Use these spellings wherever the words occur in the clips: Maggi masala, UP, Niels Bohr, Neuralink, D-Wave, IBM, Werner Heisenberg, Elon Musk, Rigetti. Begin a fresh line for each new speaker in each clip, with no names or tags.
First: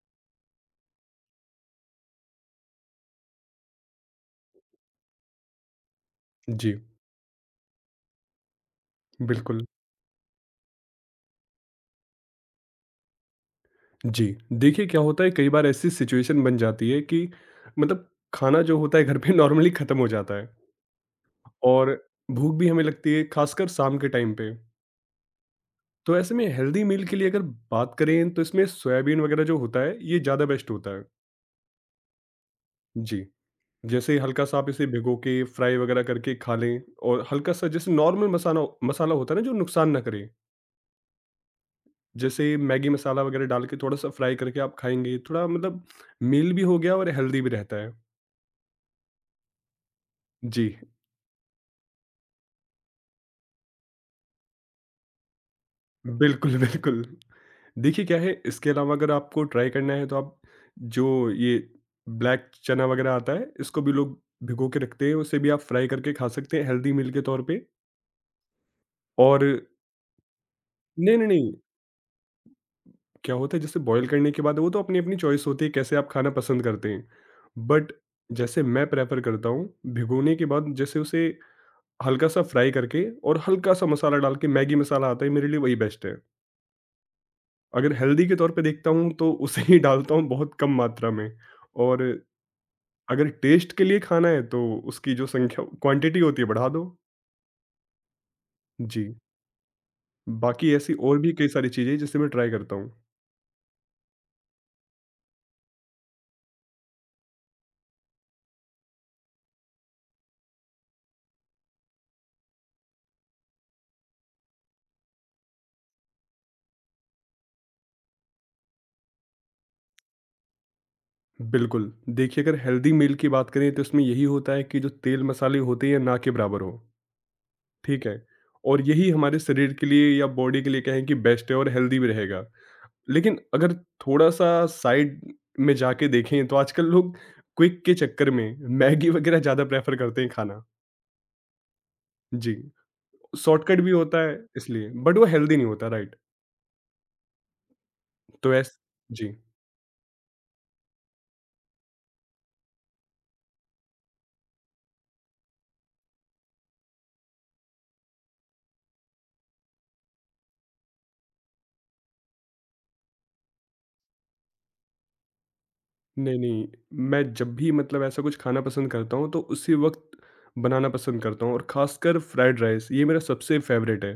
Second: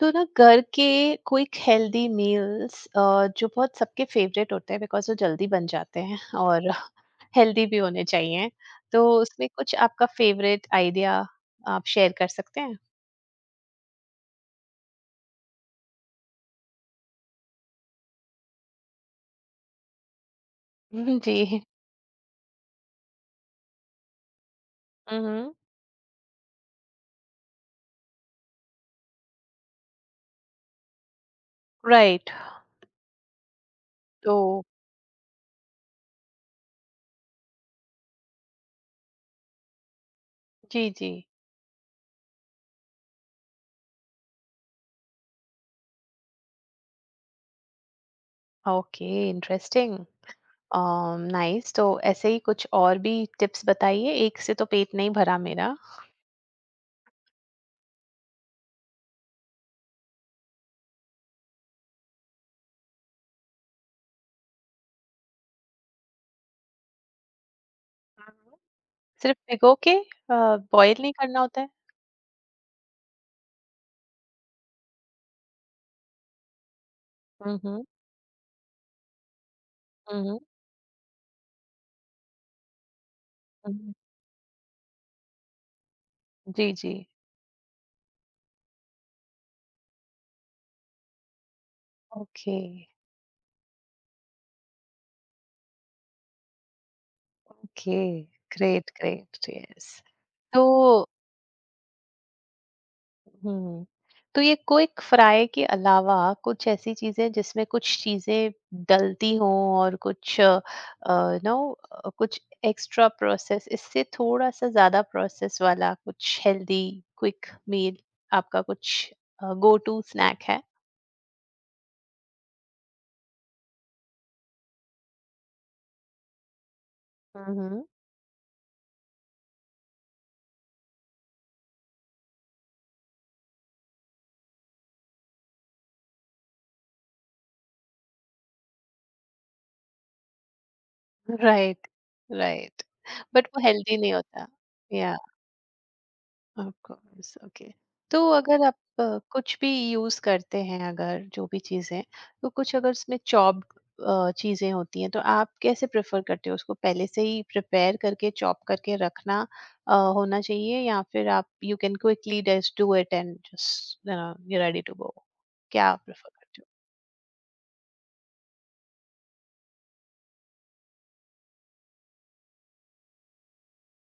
तो ना घर के क्विक हेल्दी मील्स जो बहुत सबके फेवरेट होते हैं बिकॉज वो जल्दी बन जाते हैं और
जी,
हेल्दी भी होने चाहिए। तो उसमें
बिल्कुल।
कुछ आपका फेवरेट आइडिया आप शेयर कर सकते हैं।
जी, देखिए क्या होता है कई बार ऐसी सिचुएशन बन जाती है कि मतलब खाना जो होता है घर पे नॉर्मली खत्म हो जाता है
जी।
और भूख भी हमें लगती है खासकर शाम के टाइम पे।
हम्म
तो ऐसे में हेल्दी मील के लिए अगर बात करें तो इसमें सोयाबीन वगैरह जो होता है ये ज़्यादा बेस्ट होता है।
राइट।
जी, जैसे
तो
हल्का-सा आप इसे भिगो के फ्राई वगैरह करके खा लें और हल्का-सा जैसे नॉर्मल मसाना मसाला होता है ना जो नुकसान ना करे,
जी जी।
जैसे मैगी मसाला वगैरह डाल के थोड़ा-सा फ्राई करके आप खाएँगे, थोड़ा मतलब मील भी हो गया और हेल्दी भी रहता है।
Okay, interesting.
जी,
नाइस। तो ऐसे ही कुछ और भी टिप्स बताइए, एक से तो पेट नहीं भरा मेरा।
बिल्कुल, बिल्कुल। देखिए क्या है इसके अलावा अगर आपको ट्राई करना है तो आप जो ये ब्लैक चना वग़ैरह आता है इसको भी लोग भिगो के रखते हैं, उसे भी आप फ्राई करके खा सकते हैं हेल्दी मील के तौर पे।
हाँ। सिर्फ
और
भिगो के बॉईल नहीं
नहीं, नहीं,
करना
नहीं,
होता है?
क्या होता है जैसे बॉयल करने के बाद वो तो अपनी-अपनी चॉइस होती है कैसे आप खाना पसंद करते हैं।
हम्म
बट जैसे मैं प्रेफ़र करता हूँ भिगोने
हम्म
के बाद जैसे उसे हल्का-सा फ्राई करके और हल्का-सा
हम्म
मसाला डाल के मैगी मसाला आता है मेरे लिए वही बेस्ट है।
जी जी।
अगर हेल्दी के तौर पे देखता हूँ तो उसे ही डालता हूँ बहुत कम मात्रा में, और
ओके।
अगर टेस्ट के लिए खाना है तो उसकी जो संख्या क्वांटिटी होती है बढ़ा दो।
ओके, ग्रेट
जी,
ग्रेट, यस। तो
बाकी ऐसी और भी कई सारी चीज़ें हैं जिसे मैं ट्राई करता हूँ।
हम्म तो ये क्विक फ्राई के अलावा कुछ ऐसी चीजें जिसमें कुछ चीजें डलती हों और कुछ, नो, कुछ एक्स्ट्रा प्रोसेस, इससे थोड़ा सा ज्यादा प्रोसेस वाला कुछ हेल्दी क्विक मील आपका कुछ गो टू स्नैक है?
बिल्कुल, देखिए अगर हेल्दी मील की बात करें तो इसमें यही होता है कि जो तेल मसाले होते हैं ना के बराबर हो,
हम्म
ठीक है? और यही हमारे शरीर के लिए या बॉडी के लिए कहें कि बेस्ट है और हेल्दी भी रहेगा। लेकिन अगर थोड़ा-सा साइड में जाके देखें तो आजकल लोग क्विक के चक्कर में मैगी वगैरह ज़्यादा प्रेफ़र करते हैं खाना।
राइट।
जी,
राइट, बट वो
शॉर्टकट भी
हेल्दी नहीं
होता है
होता।
इसलिए,
Yeah.
बट वो हेल्दी नहीं होता राइट?
Of course, okay. तो
तो
अगर
ऐस
आप
जी,
कुछ भी यूज करते हैं, अगर जो भी चीजें, तो कुछ अगर उसमें चॉप्ड चीजें होती हैं तो आप कैसे प्रेफर करते हो, उसको पहले से ही प्रिपेयर करके चॉप करके रखना होना चाहिए, या फिर आप you can quickly just do it and just you ready to go, क्या आप प्रेफर
नहीं,
करते
नहीं, मैं जब भी मतलब ऐसा कुछ खाना पसंद करता हूँ तो उसी वक़्त बनाना पसंद करता हूँ, और ख़ासकर फ्राइड राइस ये मेरा सबसे फ़ेवरेट है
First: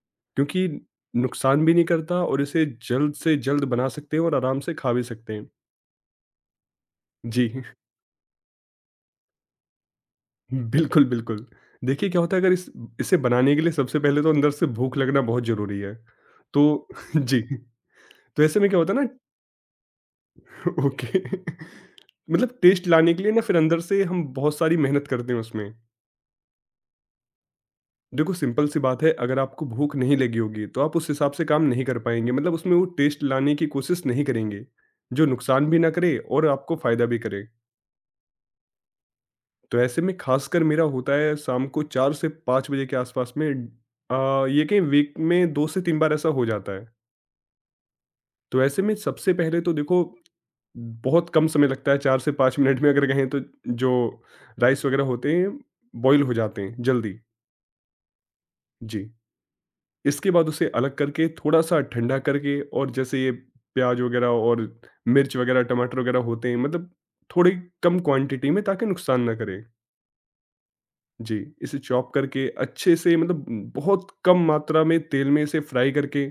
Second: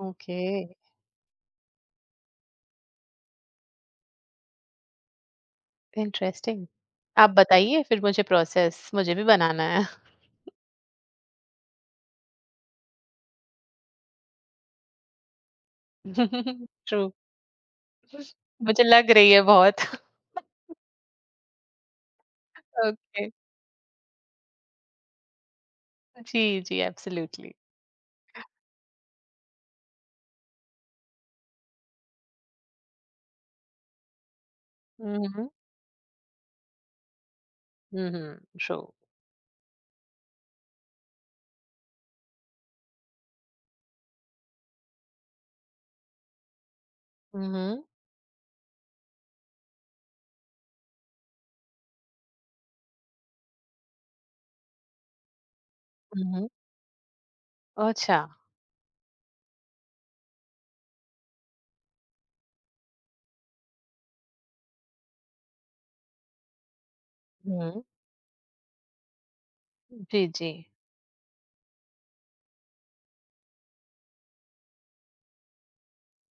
हो? ओके,
क्योंकि नुकसान भी नहीं करता और इसे जल्द से जल्द बना सकते हैं और आराम से खा भी सकते हैं।
इंटरेस्टिंग। आप
जी।
बताइए फिर मुझे प्रोसेस, मुझे भी बनाना है।
बिल्कुल, बिल्कुल। देखिए क्या होता है अगर इस इसे बनाने के लिए सबसे पहले तो अंदर से भूख लगना बहुत ज़रूरी है। तो
ट्रू।
जी, तो ऐसे में क्या
मुझे
होता है
लग
ना।
रही है बहुत।
ओके, मतलब टेस्ट लाने के
ओके।
लिए ना फिर अंदर से हम बहुत सारी मेहनत करते हैं उसमें।
जी, जी, एब्सोल्युटली।
देखो सिंपल सी बात है अगर आपको भूख नहीं लगी होगी तो आप उस हिसाब से काम नहीं कर पाएँगे, मतलब उसमें वो टेस्ट लाने की कोशिश नहीं करेंगे,
हुँ,
जो
हुँ,
नुकसान भी ना करे और आपको फ़ायदा भी करे।
Hmm, true.
तो ऐसे में खासकर मेरा होता है शाम को 4 से 5 बजे के आसपास में, ये कहीं वीक में 2 से 3 बार ऐसा हो जाता है।
हुँ,
तो ऐसे में सबसे पहले तो देखो बहुत कम समय लगता है, 4 से 5 मिनट में अगर कहें तो जो राइस वगैरह होते हैं बॉयल हो
हुँ,
जाते हैं जल्दी।
अच्छा,
जी, इसके बाद उसे अलग करके थोड़ा-सा ठंडा करके और जैसे ये प्याज़ वगैरह और मिर्च वगैरह, टमाटर वगैरह होते हैं, मतलब थोड़ी
हुँ,
कम क्वांटिटी में ताकि नुकसान ना करे।
जी, जी,
जी, इसे चॉप करके अच्छे से मतलब बहुत कम मात्रा में तेल में इसे फ्राई करके,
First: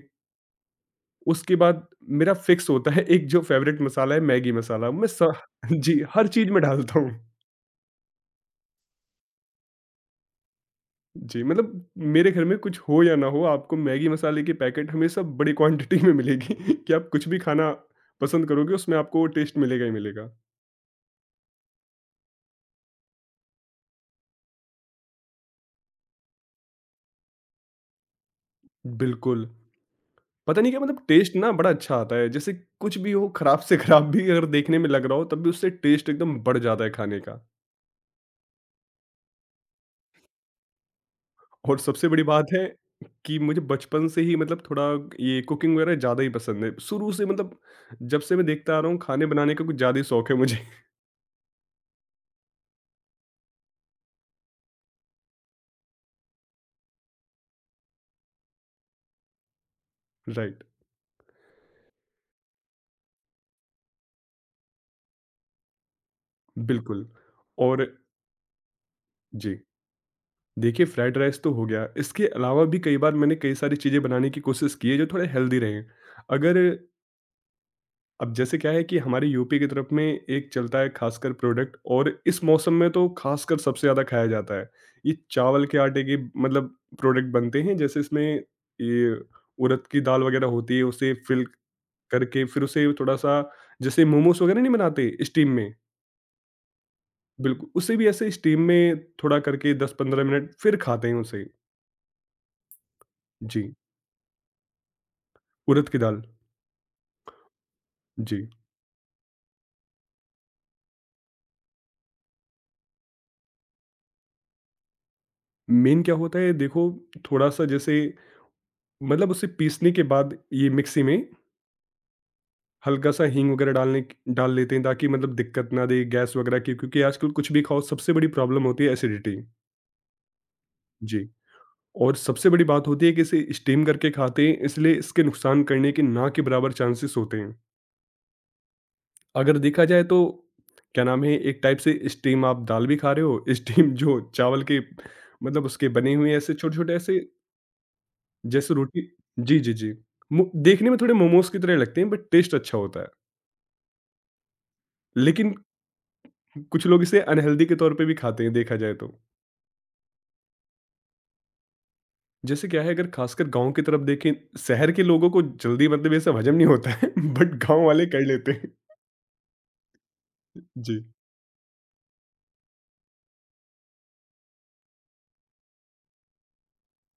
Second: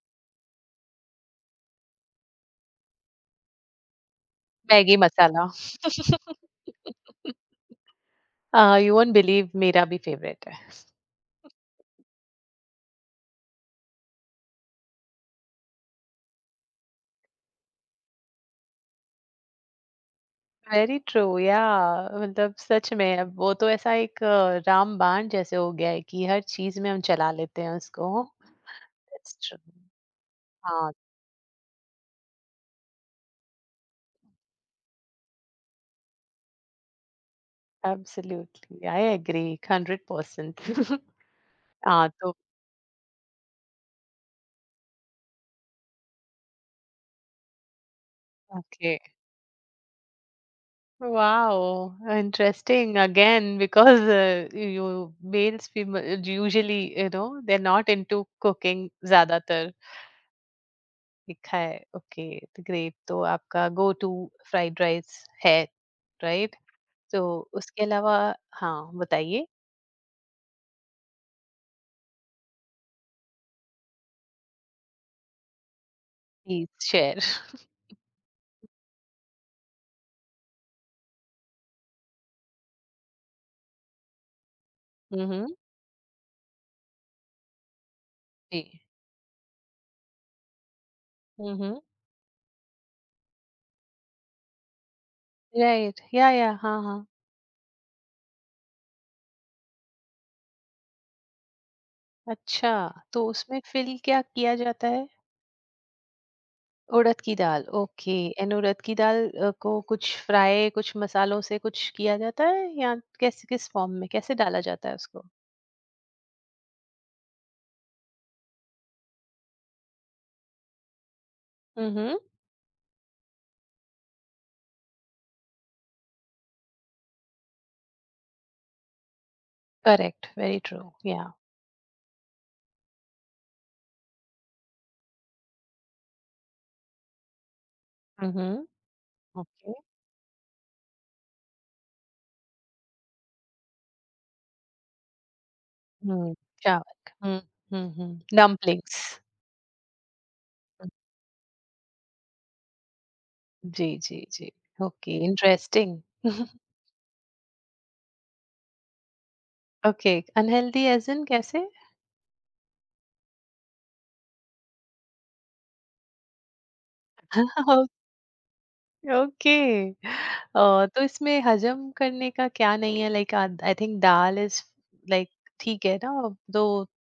उसके बाद मेरा फिक्स होता है एक जो फ़ेवरेट मसाला है मैगी मसाला,
मैगी
मैं स
मसाला।
जी, हर चीज़ में डालता हूँ।
यू वोंट बिलीव, मेरा भी फेवरेट है।
जी, मतलब मेरे घर में कुछ हो या ना हो, आपको मैगी मसाले के पैकेट हमेशा बड़ी क्वांटिटी में मिलेगी कि आप कुछ भी खाना पसंद करोगे उसमें आपको वो टेस्ट मिलेगा ही मिलेगा।
वेरी ट्रू, याह, मतलब सच में अब वो तो ऐसा एक रामबाण जैसे हो गया है कि हर चीज़ में हम चला लेते हैं उसको। दैट्स
बिल्कुल,
ट्रू।
पता नहीं क्या
हाँ,
मतलब टेस्ट ना बड़ा अच्छा आता है, जैसे कुछ भी हो, खराब से खराब भी अगर देखने में लग रहा हो तब भी उससे टेस्ट एकदम बढ़ जाता है खाने का।
Absolutely, I agree 100%।
और सबसे
हाँ,
बड़ी
तो
बात है कि मुझे बचपन से ही मतलब थोड़ा ये कुकिंग वगैरह ज़्यादा ही पसंद है। शुरू से मतलब जब से मैं देखता आ रहा
ओके।
हूँ, खाने बनाने का कुछ ज़्यादा ही शौक है मुझे।
Wow, interesting again because you males people usually you know they're not into cooking, ज्यादातर
राइट,
लिखा है। Okay, great. तो आपका गो टू फ्राइड राइस है, राइट?
बिल्कुल।
तो उसके
और
अलावा, हाँ बताइए।
जी। देखिए फ्राइड राइस तो हो गया, इसके अलावा भी कई बार मैंने कई सारी चीज़ें बनाने की कोशिश की है जो थोड़े हेल्दी रहें। अगर
प्लीज शेयर।
अब जैसे क्या है कि हमारे यूपी की तरफ में एक चलता है खासकर प्रोडक्ट, और इस मौसम में तो खासकर सबसे ज़्यादा खाया जाता है। ये
हम्म
चावल के आटे के मतलब प्रोडक्ट बनते हैं, जैसे इसमें
जी।
ये उड़द की दाल वगैरह होती है उसे फिल
हम्म
करके फिर उसे थोड़ा-सा जैसे मोमोस वगैरह नहीं बनाते स्टीम में,
राइट, या हाँ हाँ।
बिल्कुल उसे भी ऐसे स्टीम में थोड़ा करके 10-15 मिनट फिर खाते हैं उसे।
अच्छा, तो उसमें
जी,
फिल क्या किया जाता है?
उड़द की दाल।
उड़द की दाल, ओके।
जी।
एंड उड़द की दाल को कुछ फ्राई, कुछ मसालों से कुछ किया जाता है या कैसे, किस फॉर्म में कैसे डाला जाता है उसको?
मेन क्या होता है देखो, थोड़ा-सा जैसे मतलब उसे पीसने के बाद ये मिक्सी में
हम्म
हल्का सा हींग वगैरह डाल लेते हैं ताकि मतलब दिक्कत ना दे गैस वगैरह की, क्योंकि आजकल कुछ भी खाओ सबसे बड़ी प्रॉब्लम होती है एसिडिटी।
Correct, very true.
जी,
या
और सबसे बड़ी बात होती है कि इसे स्टीम करके खाते हैं इसलिए इसके नुकसान करने के ना के बराबर चांसेस होते हैं
हम्म
अगर
ओके।
देखा जाए तो। क्या नाम है, एक टाइप से स्टीम आप दाल भी खा रहे हो स्टीम जो चावल के मतलब उसके बने
हम्म
हुए ऐसे छोटे छोटे
चावल।
ऐसे,
हम्म,
जैसे
डम्पलिंग्स।
रोटी। जी जी जी। देखने में थोड़े मोमोज की तरह लगते हैं बट टेस्ट अच्छा होता है।
जी जी जी। ओके,
लेकिन
इंटरेस्टिंग।
कुछ लोग इसे अनहेल्दी के तौर पे भी खाते हैं देखा जाए तो।
ओके, अनहेल्दी एज इन कैसे?
जैसे क्या है अगर खासकर गाँव की तरफ देखें, शहर के लोगों को जल्दी मतलब ये सब हज़म नहीं होता है बट गाँव वाले कर लेते हैं।
ओके।
जी।
तो इसमें हजम करने का क्या नहीं है, like I think dal is like ठीक है ना? तो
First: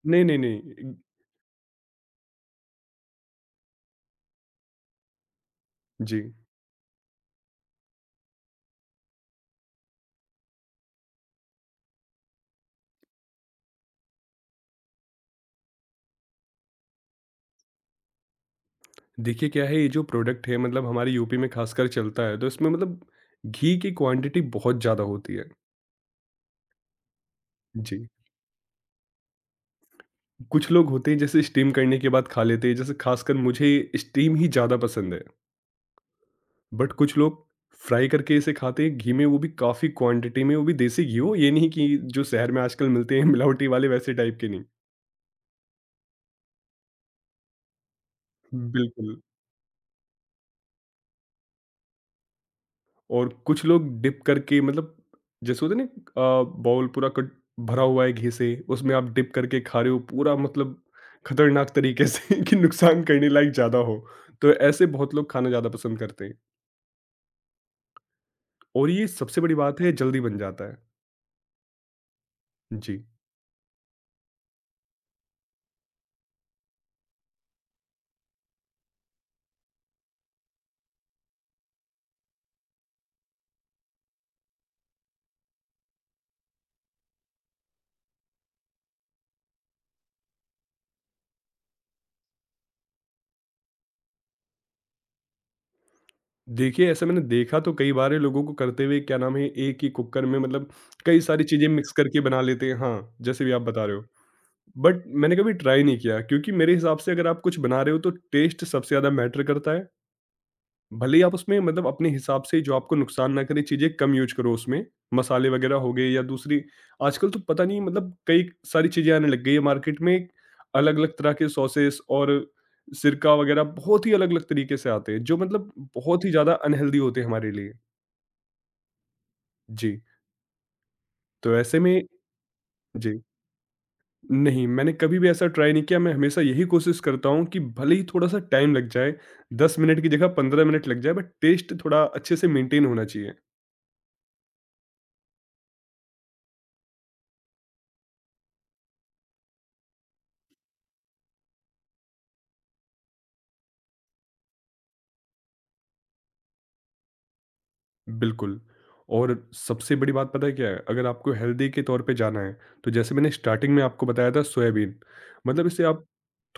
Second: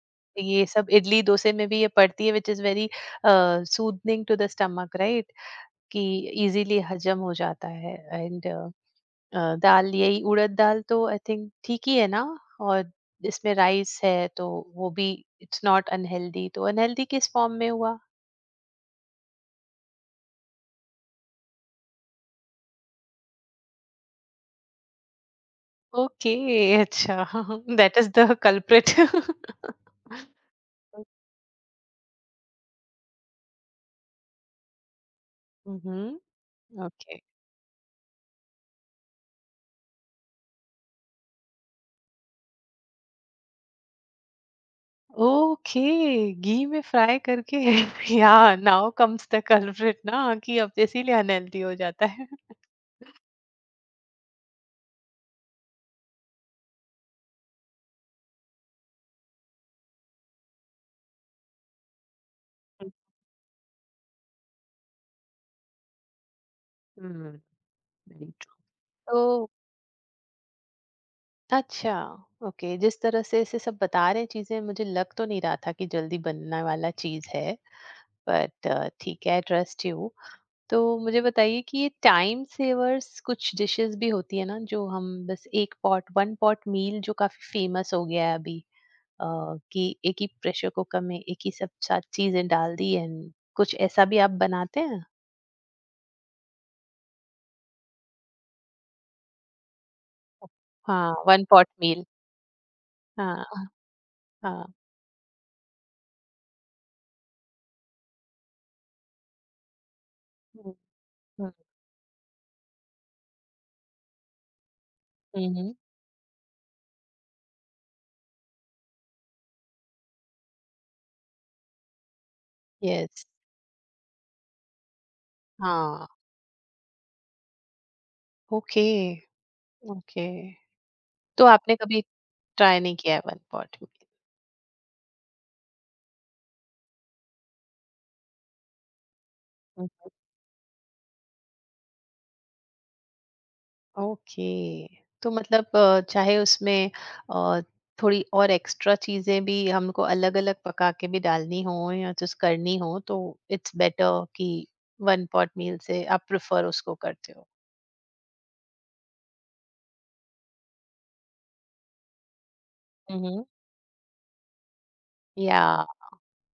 नहीं, नहीं, नहीं।
ये सब
इ
इडली डोसे में भी ये पड़ती है which is very soothing to the stomach, right? कि
जी।
इज़िली हज़म हो जाता है एंड दाल, यही उड़द दाल, तो आई थिंक ठीक ही है ना? और इसमें राइस है तो वो भी, इट्स नॉट अनहेल्दी, तो अनहेल्दी किस फॉर्म में हुआ?
देखिए क्या है, ये जो प्रोडक्ट है मतलब हमारे यूपी में खासकर चलता है तो इसमें मतलब घी की क्वांटिटी बहुत ज़्यादा होती है।
ओके, अच्छा। दैट
जी।
Is the culprit.
कुछ लोग होते हैं जैसे स्टीम करने के बाद खा लेते हैं, जैसे खासकर मुझे स्टीम ही ज़्यादा पसंद है।
हुँ, हुँ,
बट कुछ
ओके।
लोग फ्राई करके इसे खाते हैं घी में, वो भी काफ़ी क्वांटिटी में, वो भी देसी घी हो, ये नहीं कि जो शहर में आजकल मिलते हैं मिलावटी वाले वैसे टाइप के नहीं।
ओके, घी में फ्राई करके। या नाउ
बिल्कुल,
कम्स द कल्प्रिट ना, कि अब इसीलिए अनहेल्दी हो जाता है।
और कुछ लोग डिप करके मतलब जैसे होता है ना, बाउल पूरा कट भरा हुआ है घी से, उसमें आप डिप करके खा रहे हो पूरा मतलब खतरनाक तरीके से कि नुकसान करने लायक ज़्यादा हो। तो ऐसे बहुत लोग खाना ज़्यादा पसंद करते हैं,
हम्म वेरी ट्रू।
और ये
तो
सबसे बड़ी बात है जल्दी बन जाता है।
अच्छा, ओके, जिस
जी।
तरह से इसे सब बता रहे हैं चीजें, मुझे लग तो नहीं रहा था कि जल्दी बनने वाला चीज है, बट ठीक है, ट्रस्ट यू। तो मुझे बताइए कि ये टाइम सेवर्स कुछ डिशेस भी होती है ना, जो हम बस एक पॉट, वन पॉट मील, जो काफी फेमस हो गया है अभी, अ, कि एक ही प्रेशर कुकर में एक ही सब चीजें डाल दी, एंड कुछ ऐसा भी आप बनाते हैं?
देखिए ऐसा मैंने देखा तो कई बार है लोगों को करते हुए, क्या नाम है, एक ही कुकर में मतलब
हाँ,
कई
वन
सारी
पॉट
चीज़ें मिक्स
मील।
करके बना लेते हैं हाँ,
हाँ
जैसे भी आप बता रहे हो।
हाँ।
बट मैंने कभी ट्राई नहीं किया क्योंकि मेरे हिसाब से अगर आप कुछ बना रहे हो तो टेस्ट सबसे ज़्यादा मैटर करता है, भले ही आप उसमें मतलब अपने हिसाब से जो आपको नुकसान ना करे चीज़ें कम यूज करो उसमें, मसाले
हम्म
वगैरह हो गए या दूसरी। आजकल तो पता नहीं मतलब कई सारी चीज़ें आने लग गई है मार्केट में, अलग अलग तरह के सॉसेस और
यस।
सिरका वगैरह बहुत ही अलग अलग तरीके से आते हैं जो मतलब
हाँ,
बहुत ही ज़्यादा अनहेल्दी होते हैं हमारे लिए।
ओके।
जी,
ओके, तो
तो
आपने
ऐसे में
कभी ट्राई नहीं किया है
जी,
वन पॉट मील?
नहीं, मैंने कभी भी ऐसा ट्राई नहीं किया, मैं हमेशा यही कोशिश करता हूँ कि भले ही थोड़ा-सा टाइम लग जाए, 10 मिनट की जगह 15 मिनट लग जाए बट टेस्ट थोड़ा अच्छे से मेंटेन होना चाहिए।
ओके, तो मतलब चाहे उसमें अ, थोड़ी और एक्स्ट्रा चीजें भी हमको अलग अलग पका के भी डालनी हो या कुछ करनी हो तो इट्स बेटर कि वन पॉट मील से आप प्रेफर उसको करते हो।
बिल्कुल, और सबसे बड़ी बात पता है क्या है? अगर आपको हेल्दी के तौर पे जाना है, तो जैसे मैंने
हम्म
स्टार्टिंग में आपको बताया था सोयाबीन,
या
मतलब इसे आप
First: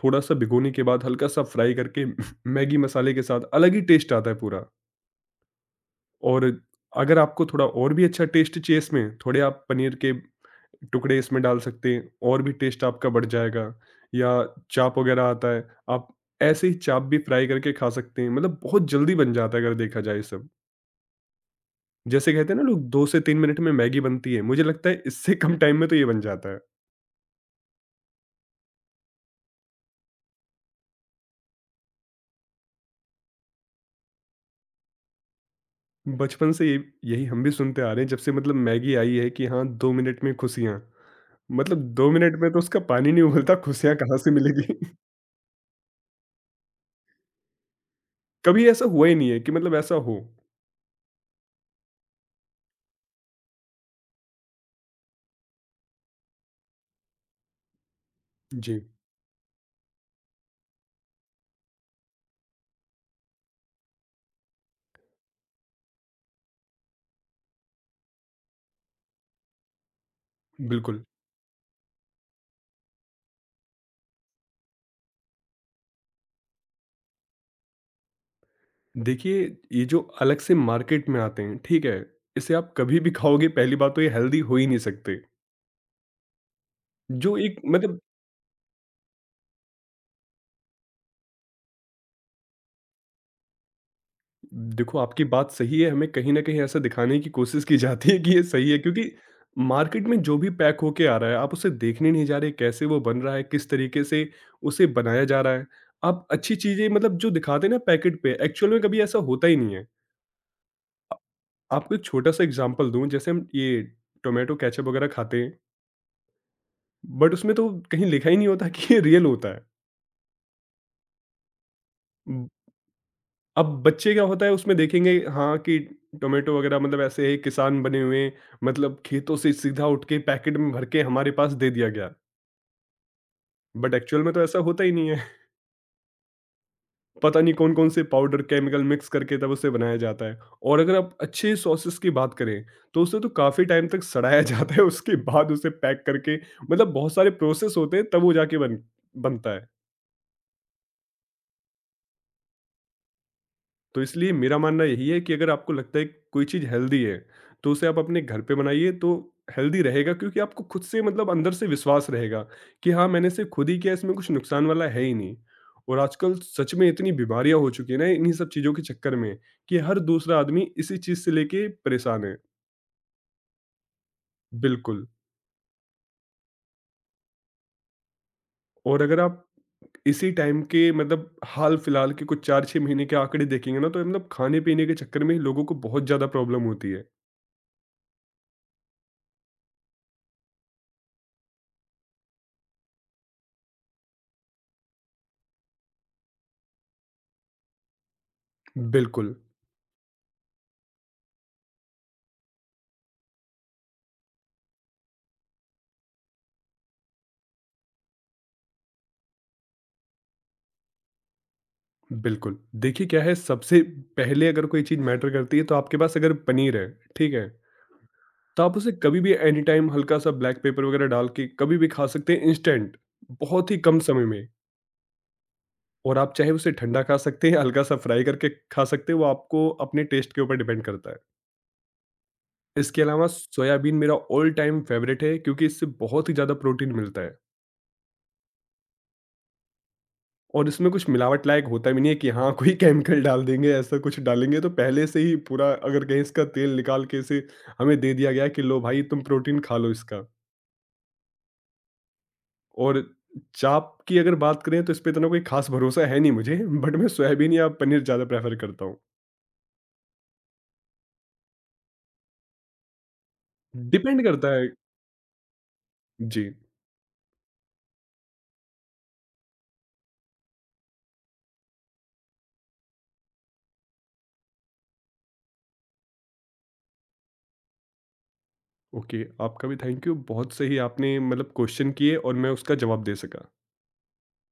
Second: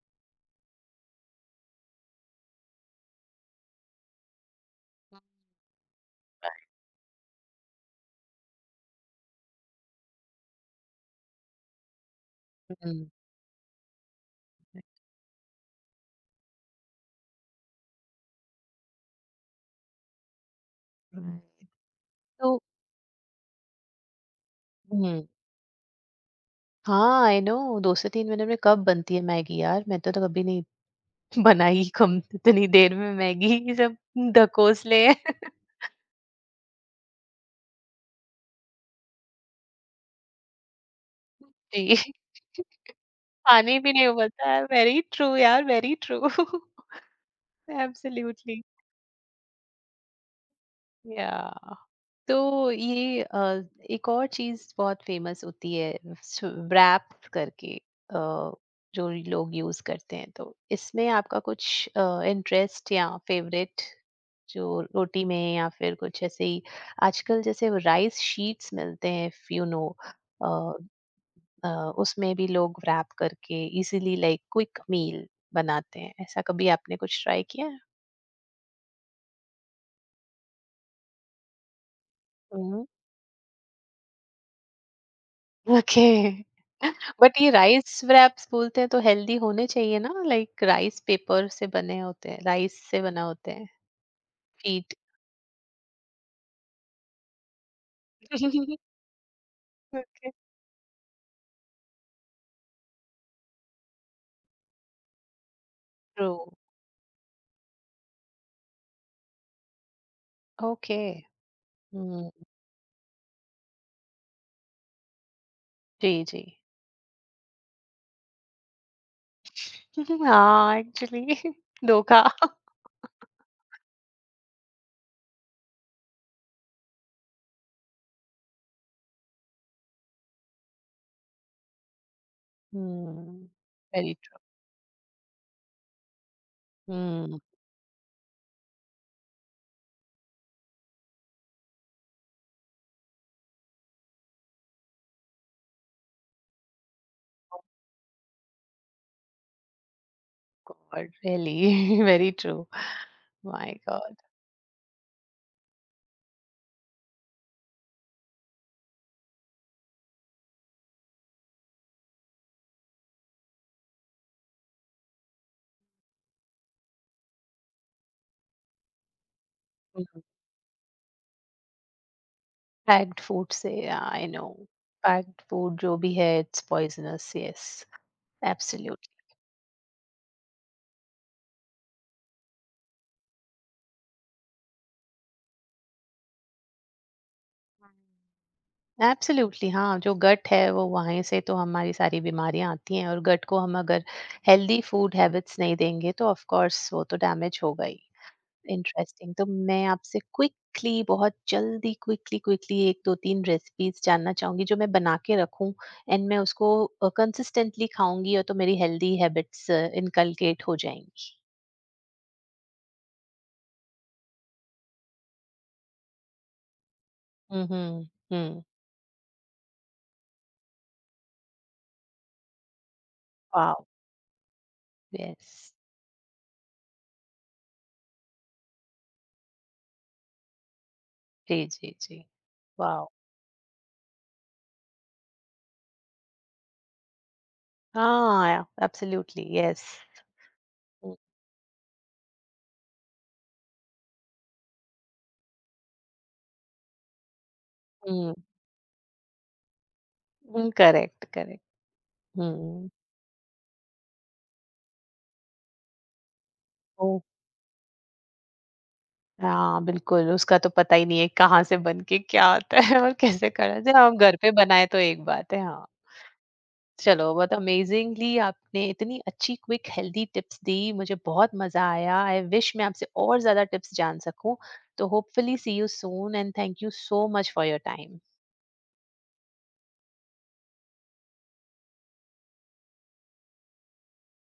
थोड़ा-सा भिगोने के बाद हल्का-सा फ्राई करके मैगी मसाले के साथ अलग ही टेस्ट आता है पूरा। और अगर आपको थोड़ा और भी अच्छा टेस्ट चाहिए इसमें, थोड़े आप पनीर के टुकड़े इसमें डाल सकते हैं और भी टेस्ट
हम्म
आपका बढ़ जाएगा, या
Right.
चाप वगैरह आता है आप ऐसे ही चाप भी फ्राई करके खा सकते हैं, मतलब बहुत जल्दी बन जाता है अगर देखा जाए ये सब। जैसे कहते हैं
तो
ना लोग 2 से 3 मिनट में मैगी बनती है, मुझे लगता है
हम्म
इससे कम टाइम में तो ये बन जाता है।
हाँ, आई नो, 2 से 3 मिनट में कब बनती है मैगी यार, मैं तो, कभी नहीं बनाई कम इतनी देर में मैगी, सब ढकोसले हैं।
बचपन से ये यही हम भी सुनते आ रहे हैं जब से मतलब मैगी आई है कि हाँ 2 मिनट में खुशियाँ, मतलब 2 मिनट में तो
जी।
उसका पानी नहीं उबलता,
पानी भी
खुशियाँ
नहीं
कहाँ से
उबलता है।
मिलेगी।
वेरी ट्रू यार, वेरी ट्रू। एब्सोल्युटली।
कभी ऐसा हुआ ही नहीं है कि मतलब ऐसा हो।
याह! तो ये एक और चीज़ बहुत फ़ेमस होती है, स रैप करके,
जी,
जो लोग यूज़ करते हैं, तो इसमें आपका कुछ इंटरेस्ट या फ़ेवरेट जो रोटी में या फिर कुछ ऐसे ही आजकल जैसे राइस शीट्स मिलते हैं, इफ यू नो, अ,
बिल्कुल।
अ, उसमें भी लोग रैप करके इजीली लाइक क्विक मील बनाते हैं। ऐसा कभी आपने कुछ ट्राई किया है?
देखिए, ये जो अलग से मार्केट में आते हैं, ठीक है? इसे आप
हुँ।
कभी भी खाओगे, पहली बात तो ये हेल्दी हो ही नहीं सकते।
ओके,
जो
बट ये
एक
राइस
मतलब
व्रैप्स बोलते हैं तो हेल्दी होने चाहिए ना? लाइक राइस पेपर से बने होते हैं, राइस से बना होते हैं, फीट।
देखो आपकी बात सही है, हमें कहीं न कहीं ऐसा दिखाने की कोशिश की जाती है कि ये सही है, क्योंकि मार्केट में
ओके,
जो भी पैक होके आ रहा है, आप उसे देखने नहीं जा रहे कैसे वो बन रहा है, किस तरीके से उसे बनाया जा रहा है। आप
ट्रू।
अच्छी चीज़ें मतलब जो दिखाते हैं ना पैकेट पे, एक्चुअल में कभी ऐसा होता ही नहीं है।
ओके,
अ, आपको एक
हुँ,
छोटा-सा एग्ज़ाम्पल दूँ, जैसे हम ये टोमेटो केचअप वगैरह खाते हैं।
जी, जी।
बट उसमें तो कहीं लिखा ही नहीं होता कि ये रियल होता है।
हाँ, एक्चुअली, धोखा।
उम, अब बच्चे क्या होता है उसमें देखेंगे हाँ, कि टोमेटो वगैरह मतलब ऐसे ही किसान बने हुए हैं, मतलब खेतों से सीधा उठ के पैकेट में भर के हमारे पास दे दिया गया।
हुँ,
बट
वेरी
एक्चुअल में
ट्रू।
तो ऐसा होता ही नहीं है।
हुँ,
पता नहीं कौन-कौन से पाउडर, केमिकल मिक्स करके तब उसे बनाया जाता है। और अगर आप अच्छे सॉसेस की बात करें, तो उसे तो काफ़ी टाइम तक सड़ाया जाता है, उसके बाद उसे पैक करके मतलब बहुत सारे प्रोसेस होते हैं तब वो जाके बन बनता है।
God really. Very true. My
तो
गॉड!
इसलिए मेरा मानना यही है कि अगर आपको लगता है कि कोई चीज़ हेल्दी है तो उसे आप अपने घर पे बनाइए, तो हेल्दी रहेगा क्योंकि आपको खुद से मतलब अंदर से विश्वास रहेगा कि हाँ मैंने सिर्फ खुद ही किया, इसमें कुछ नुकसान वाला है ही नहीं। और आजकल सच में इतनी बीमारियां हो चुकी है ना इन्हीं सब चीज़ों के चक्कर में, कि हर दूसरा आदमी इसी चीज़ से लेके परेशान है।
पैक्ड फूड से आई नो।
बिल्कुल,
पैक्ड फूड जो भी है इट्स पॉइजनस, यस,
और
एब्सोल्युटली।
अगर आप इसी टाइम के मतलब हाल फिलहाल के कुछ 4-6 महीने के आंकड़े देखेंगे ना, तो मतलब खाने पीने के चक्कर में ही लोगों को बहुत ज़्यादा प्रॉब्लम होती है।
एब्सोल्युटली, हाँ, जो गट है वो वहीं से तो हमारी सारी बीमारियां आती हैं, और गट को हम अगर हेल्दी फूड हैबिट्स नहीं देंगे तो ऑफ कोर्स वो तो डैमेज होगा ही। इंटरेस्टिंग।
बिल्कुल,
तो मैं आपसे क्विकली, बहुत जल्दी, क्विकली क्विकली एक दो तीन रेसिपीज जानना चाहूंगी जो मैं बना के रखूं एंड मैं उसको कंसिस्टेंटली खाऊंगी और तो मेरी हेल्दी हैबिट्स इनकलकेट हो जाएंगी।
बिल्कुल, देखिए क्या है, सबसे पहले अगर कोई चीज़ मैटर करती है तो आपके पास अगर पनीर है, ठीक है?
हम्म,
तो आप उसे कभी भी एनी टाइम हल्का-सा ब्लैक पेपर वगैरह डाल के कभी भी खा सकते हैं इंस्टेंट, बहुत ही
वाओ!
कम समय में।
यस।
और आप चाहे उसे ठंडा खा सकते हैं, हल्का-सा फ्राई करके खा सकते हैं, वो आपको अपने टेस्ट के ऊपर डिपेंड करता है।
जी, जी, जी।
इसके
वाओ!
अलावा सोयाबीन मेरा ऑल टाइम फ़ेवरेट है क्योंकि इससे बहुत ही ज़्यादा प्रोटीन मिलता है।
हाँ, एब्सोल्युटली यस।
और इसमें कुछ
हुँ,
मिलावट लायक होता भी नहीं है कि हाँ कोई केमिकल डाल देंगे ऐसा कुछ डालेंगे, तो पहले से ही पूरा अगर कहीं इसका तेल निकाल के इसे हमें दे दिया
हुँ,
गया है कि लो भाई तुम प्रोटीन खा लो इसका।
हुँ, करेक्ट, करेक्ट। हुँ,
और चाप की अगर बात करें तो इस पे इतना कोई खास भरोसा है नहीं मुझे, बट मैं
ओह!
सोयाबीन या पनीर ज़्यादा प्रेफर करता हूँ,
हाँ, बिल्कुल, उसका तो पता ही नहीं है कहाँ से बन के क्या आता है और कैसे करा जाए। हम
डिपेंड
घर पे
करता है।
बनाएँ तो एक बात है, हाँ।
जी।
चलो, बहुत अमेजिंगली आपने इतनी अच्छी क्विक हेल्दी टिप्स दी, मुझे बहुत मज़ा आया। आई विश मैं आपसे और ज़्यादा टिप्स जान सकूँ। तो hopefully see you soon and thank you so much for your time.
Okay, आपका भी थैंक यू, बहुत सही आपने मतलब क्वेश्चन किए और मैं उसका जवाब दे सका।